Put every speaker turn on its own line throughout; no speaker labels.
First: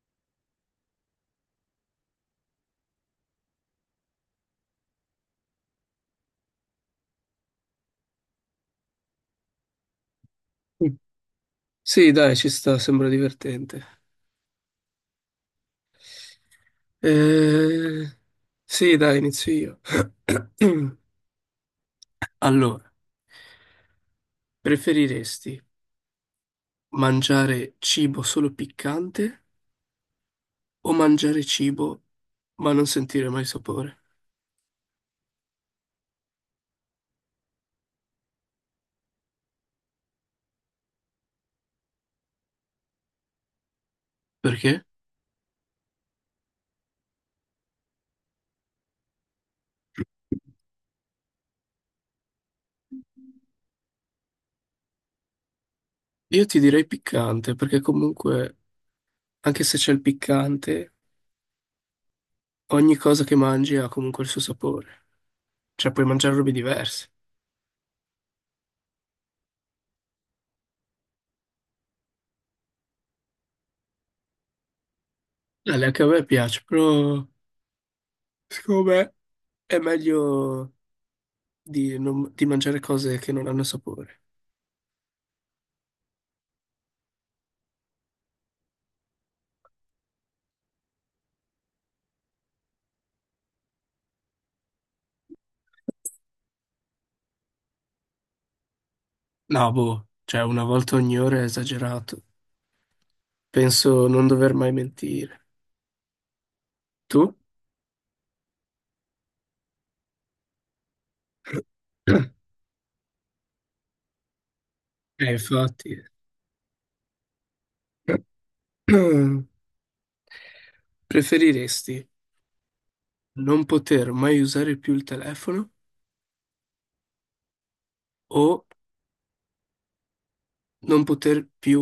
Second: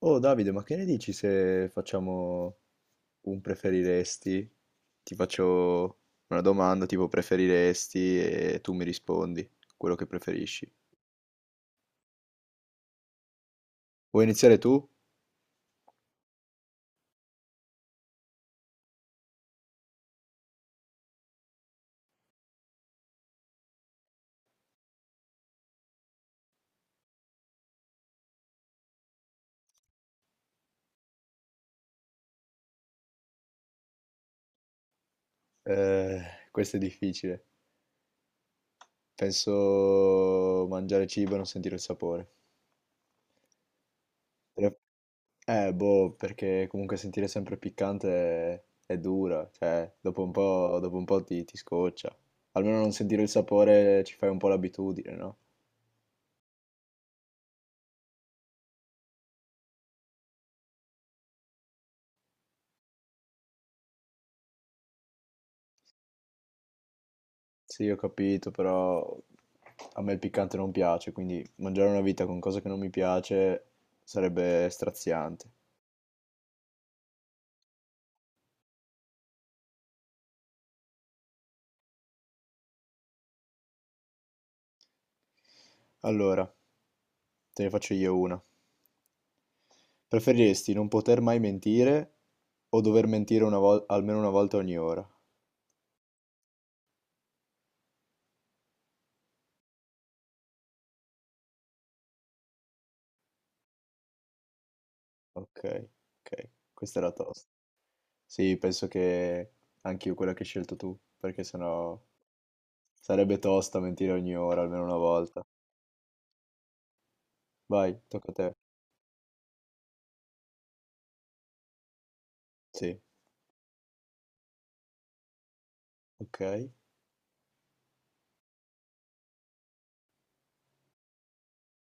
Oh Davide, ma che ne dici se facciamo un preferiresti? Ti faccio una domanda tipo preferiresti e tu mi rispondi quello che preferisci.
Mm. Sì, dai, ci sta, sembra divertente.
Vuoi iniziare tu?
Eh, Sì, dai, inizio io. Allora, preferiresti mangiare cibo solo piccante o mangiare cibo ma non sentire mai sapore?
Eh, questo è difficile. Penso mangiare cibo e non sentire il sapore. Però-
Perché?
Boh, perché comunque sentire sempre piccante è dura, cioè dopo un po' ti scoccia. Almeno non sentire il sapore ci fai un po' l'abitudine, no?
Io ti direi piccante, perché comunque, anche se c'è il piccante, ogni cosa che mangi ha comunque il suo sapore. Cioè, puoi mangiare robe diverse.
Sì, ho capito, però a me il piccante non piace, quindi mangiare una vita con cose che non mi piace sarebbe straziante.
Dai, anche a me piace, però secondo me è meglio di mangiare cose che non hanno sapore.
Allora, te ne faccio io una. Preferiresti non poter mai mentire o dover mentire almeno una volta ogni ora?
No, boh, cioè una volta ogni ora è esagerato. Penso non dover mai mentire.
Ok, ok, questa era
Tu?
tosta. Sì, penso che anche io quella che hai scelto tu, perché sennò sarebbe tosta mentire ogni ora, almeno una volta.
Infatti.
Vai, tocca a te.
Preferiresti
Sì,
non poter mai usare più il telefono
ok.
o non poter più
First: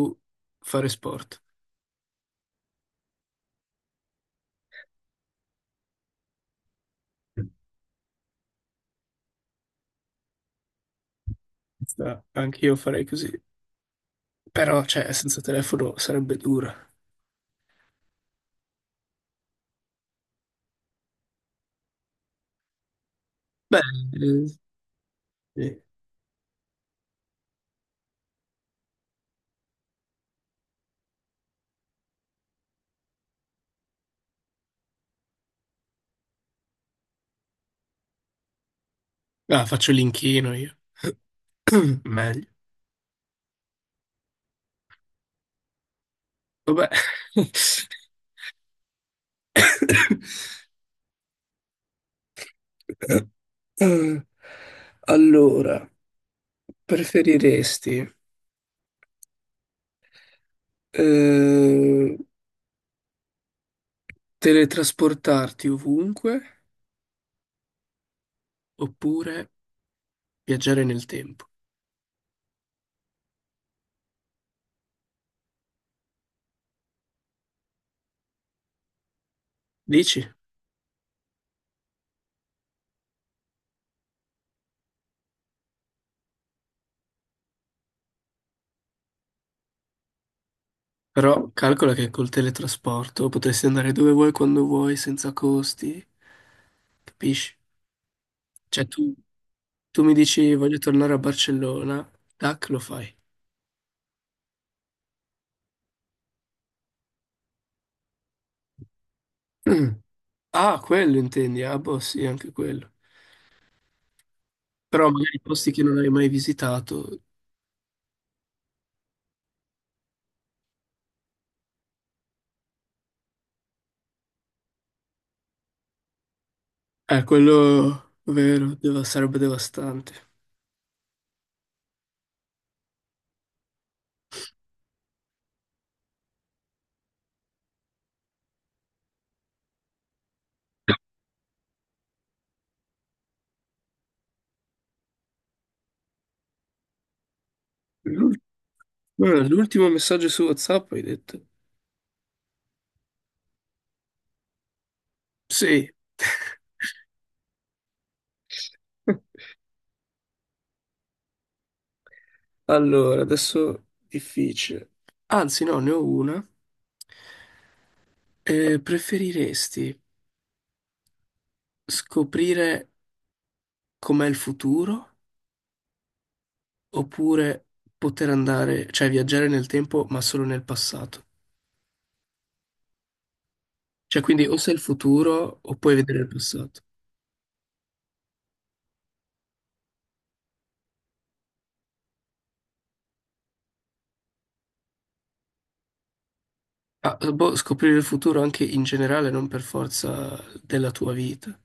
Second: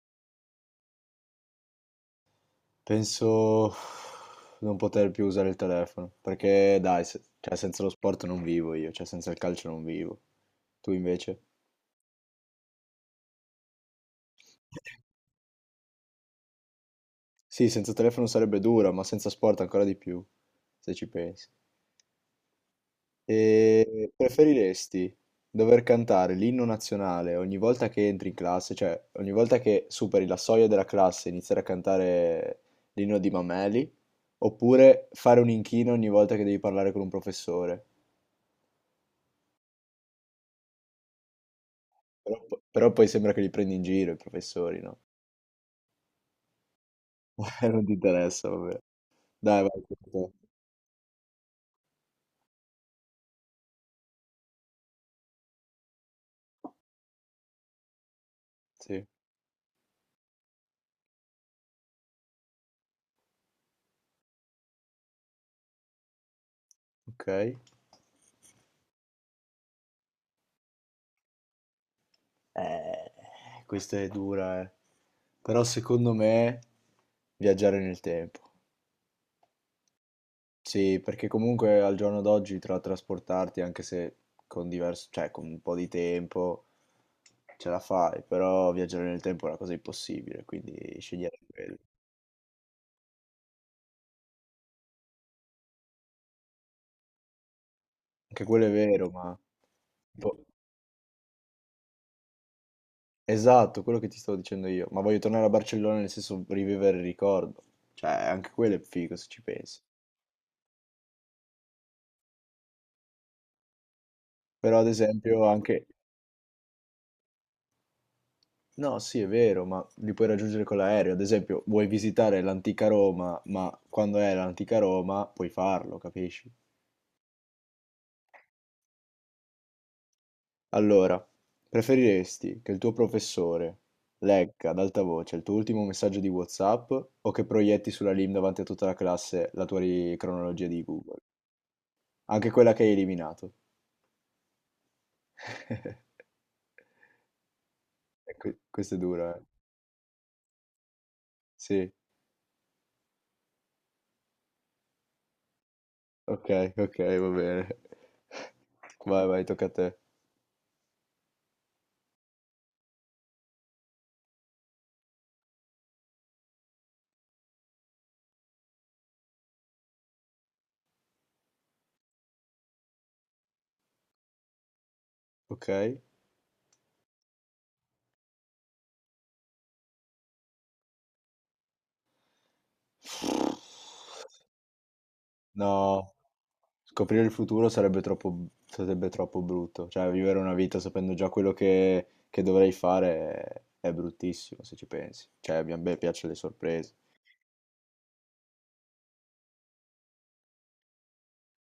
fare sport?
Penso non poter più usare il telefono, perché dai, se- cioè, senza lo sport non vivo io, cioè senza il calcio non vivo. Tu invece?
Anche io farei così. Però, cioè, senza telefono sarebbe dura.
Sì, senza telefono sarebbe dura, ma senza sport ancora di più, se ci pensi.
Beh,
E
eh,
preferiresti
sì.
dover cantare l'inno nazionale ogni volta che entri in classe, cioè ogni volta che superi la soglia della classe e iniziare a cantare l'inno di Mameli, oppure fare un inchino ogni volta che devi parlare con un professore?
Ah, faccio l'inchino io.
Però,
Meglio.
però poi sembra che li prendi in giro i professori, no?
Vabbè.
Non ti interessa, vabbè. Dai, vai. Tocca a te.
Mm. Allora, preferiresti
Sì,
eh, teletrasportarti ovunque
ok.
oppure viaggiare nel tempo?
Eh, questa è dura, eh. Però secondo me viaggiare nel tempo.
Dici?
Sì, perché comunque al giorno d'oggi tra trasportarti, anche se con diverso, cioè con un po' di tempo, ce la fai, però viaggiare nel tempo è una cosa impossibile, quindi scegliere
Però
quello.
calcola che col teletrasporto potresti andare dove vuoi, quando vuoi, senza costi, capisci?
Anche quello è
Cioè
vero,
tu,
ma...
tu mi
boh.
dici voglio tornare a Barcellona, tac, lo fai.
Esatto, quello che ti stavo dicendo io, ma voglio tornare a Barcellona nel senso rivivere il ricordo, cioè anche quello è figo se ci pensi,
Mm. Ah, quello intendi? Ah, boh, sì, anche quello.
però ad
Però magari
esempio
posti che
anche,
non hai mai visitato.
no sì è vero, ma li puoi raggiungere con l'aereo, ad esempio vuoi visitare l'antica Roma, ma quando è l'antica Roma puoi farlo, capisci?
Quello vero, sarebbe devastante.
Allora, preferiresti che il tuo professore legga ad alta voce il tuo ultimo messaggio di WhatsApp o che proietti sulla LIM davanti a tutta la classe la tua cronologia di Google, anche quella che hai eliminato? E
L'ul-
questo è duro, eh.
guarda, l'ultimo messaggio su WhatsApp hai detto?
Sì,
Sì.
okay, okay, va bene. Vai, vai, tocca a te.
Allora, adesso difficile. Anzi, no, ne ho una. Preferiresti scoprire com'è il futuro
Okay.
oppure poter andare, cioè viaggiare nel tempo, ma solo nel passato? Cioè, quindi o sei il futuro o puoi
No.
vedere il passato.
Scoprire il futuro sarebbe troppo b sarebbe troppo brutto. Cioè, vivere una vita sapendo già quello che dovrei fare è bruttissimo, se ci pensi. Cioè, a mia me piacciono le sorprese.
Ah, boh, scoprire il futuro anche in generale, non per forza della tua vita.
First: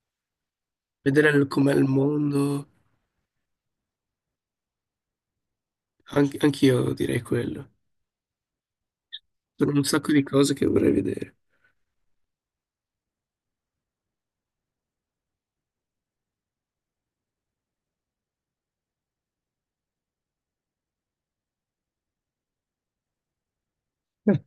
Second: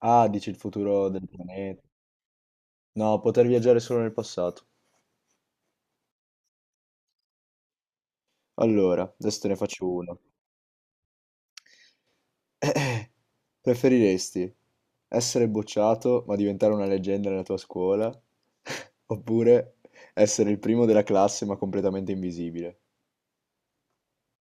Ah, dici il futuro del
Vedere com'è
pianeta.
il mondo,
No, poter viaggiare solo nel passato.
anche anch'io direi quello.
Allora, adesso te ne
Sono un
faccio
sacco
una.
di cose che vorrei vedere.
Eh, preferiresti essere bocciato ma diventare una leggenda nella tua scuola oppure essere il primo della classe ma completamente invisibile?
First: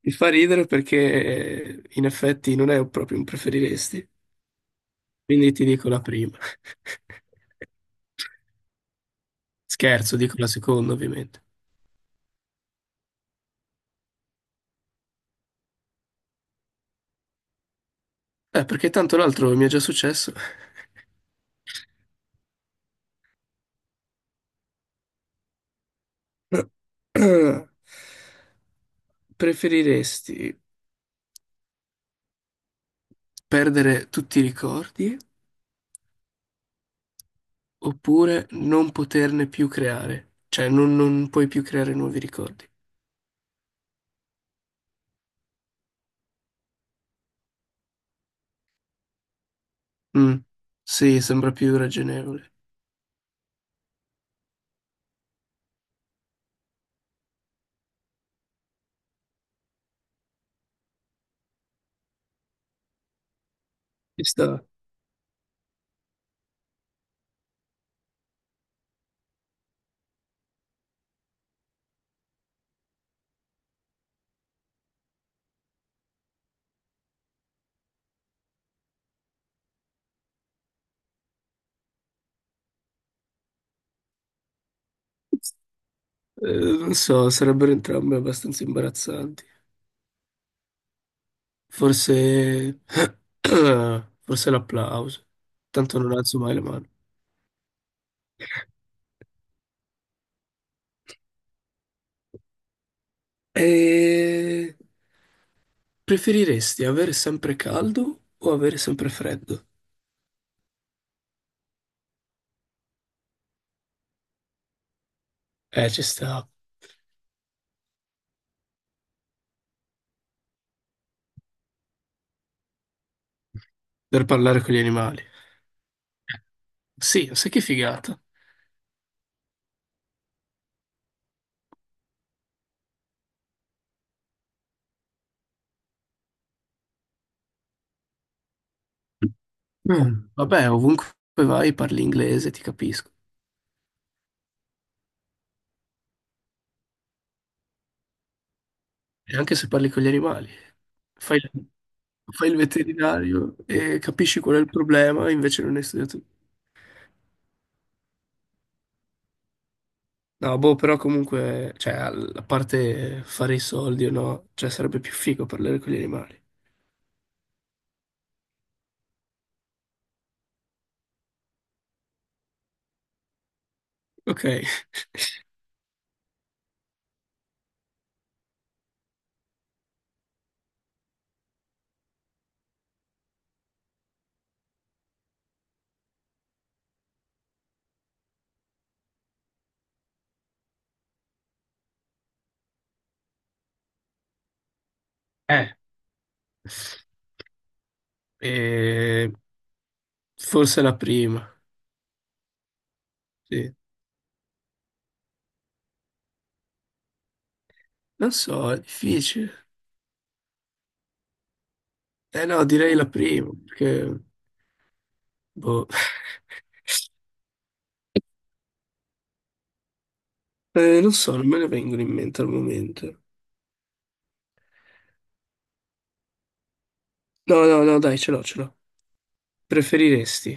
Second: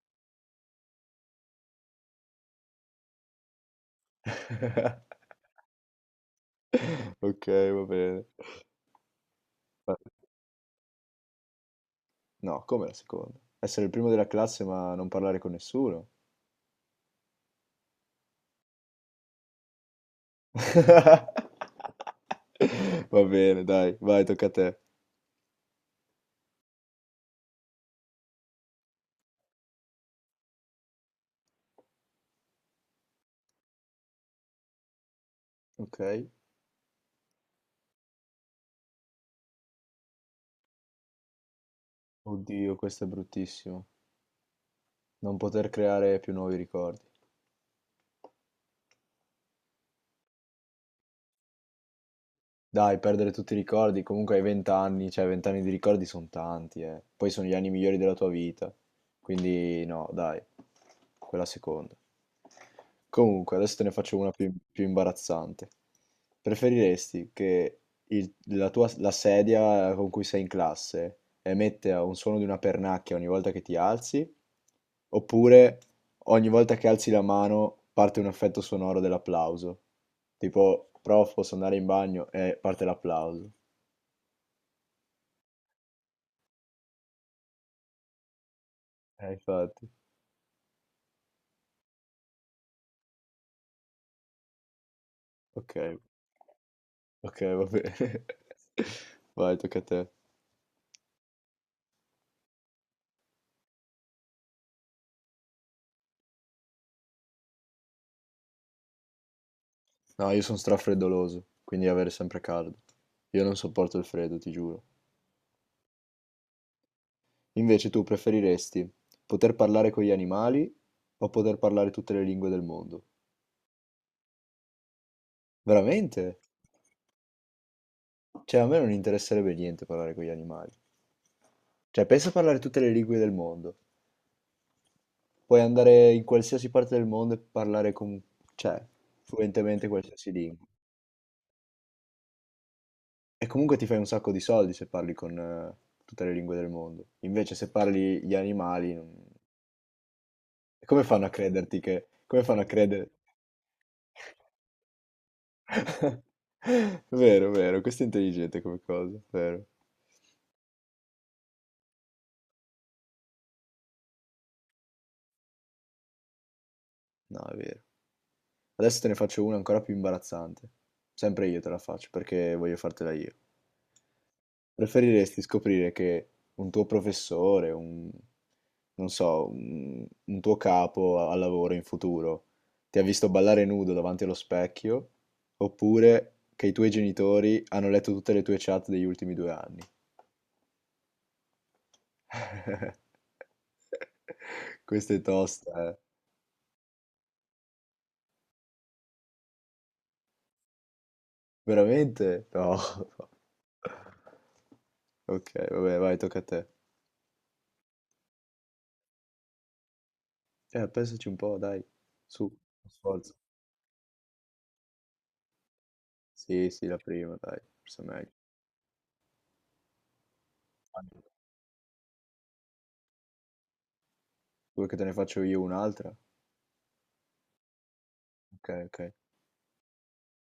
Mi fa ridere perché in effetti non è proprio un preferiresti, quindi ti dico la prima.
Ok, va bene. Va-
Scherzo, dico la seconda ovviamente.
No, come la seconda? Essere il primo della classe ma non parlare con nessuno?
Perché tanto l'altro mi è già successo.
Va bene, dai, vai, tocca a te.
Preferiresti perdere tutti i ricordi
Ok.
oppure non poterne più creare? Cioè non puoi più creare nuovi ricordi?
Oddio, questo è bruttissimo. Non poter creare più nuovi ricordi.
Mm, sì, sembra più ragionevole.
Dai, perdere tutti i ricordi, comunque hai 20 anni, cioè 20 anni di ricordi sono tanti, eh. Poi sono gli anni migliori della tua vita. Quindi no, dai, quella seconda. Comunque, adesso te ne faccio
Ci
una
sta.
più imbarazzante. Preferiresti che la sedia con cui sei in classe emette un suono di una pernacchia ogni volta che ti alzi, oppure ogni volta che alzi la mano parte un effetto sonoro dell'applauso. Tipo, prof, posso andare in bagno? E parte l'applauso.
Eh, non so, sarebbero entrambe abbastanza imbarazzanti.
Infatti.
Forse... Forse l'applauso.
Ok,
Tanto non alzo mai la mano.
ok, va bene. Vai, tocca a te.
E... preferiresti avere sempre caldo o avere sempre freddo?
No, io sono strafreddoloso, quindi avere sempre caldo. Io non sopporto il freddo, ti giuro.
Ci sta.
Invece tu preferiresti poter parlare con gli animali o poter parlare tutte le lingue del mondo?
Per parlare con gli animali.
Veramente?
Sì, sai che figata.
Cioè, a me non interesserebbe niente parlare con gli animali. Cioè, pensa a parlare tutte le lingue del mondo. Puoi andare in qualsiasi parte del mondo e parlare con, cioè, fluentemente
Mm,
qualsiasi lingua.
vabbè, ovunque vai parli inglese, ti capisco.
E comunque ti fai un sacco di soldi se parli con tutte le lingue del mondo. Invece, se parli gli animali, non-
E anche se parli con gli animali,
come fanno a
fai,
crederti che... Come
fai il
fanno a credere?
veterinario e capisci qual è il problema, invece non hai studiato.
Vero, vero, questo è intelligente come cosa, vero.
No, boh, però comunque, cioè, a parte fare i soldi o no, cioè, sarebbe più figo parlare con gli animali.
No, è vero. Adesso te ne faccio una ancora più imbarazzante. Sempre io te la faccio perché voglio fartela io.
Ok.
Preferiresti scoprire che un tuo professore, un, non so, un tuo capo al lavoro in futuro ti ha visto ballare nudo davanti allo specchio, oppure che i tuoi genitori hanno letto tutte le tue chat degli ultimi due anni? Questa è
Eh,
tosta, eh.
eh, forse la prima,
Veramente? No.
sì.
Ok, vabbè, vai, tocca a te.
Non so, è difficile.
Pensaci un po', dai. Su,
Eh no,
uno
direi la
sforzo.
prima, perché, boh,
Sì, sì, la prima, dai, forse è meglio.
Non so, non me ne vengono in mente al momento.
Vuoi che te ne faccio io un'altra?
No, no, no, dai, ce l'ho, ce
Ok,
l'ho.
ok.
Preferiresti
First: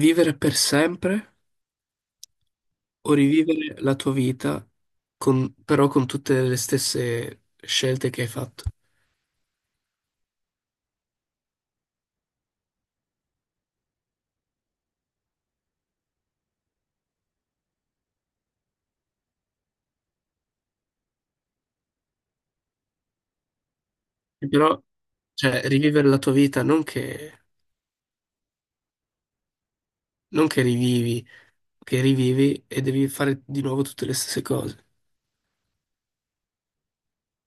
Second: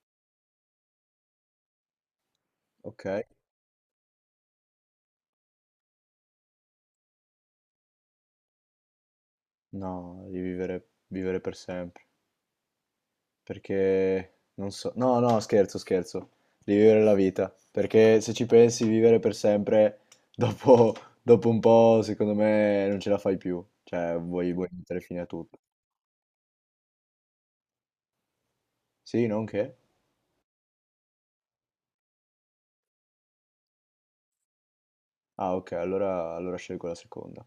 vivere per sempre
Ok.
o rivivere la tua vita, però con tutte le stesse scelte che hai fatto.
No, di vivere, vivere per sempre. Perché non so. No, no, scherzo, scherzo. Di vivere la vita. Perché se ci pensi, vivere per sempre, dopo, dopo un po', secondo me, non ce la fai più. Cioè,
E
vuoi
però,
mettere fine a tutto.
cioè, rivivere la tua vita non che,
Sì, non che?
non che rivivi, che rivivi e devi fare di nuovo tutte le stesse cose.
Ah, ok, allora scelgo la seconda.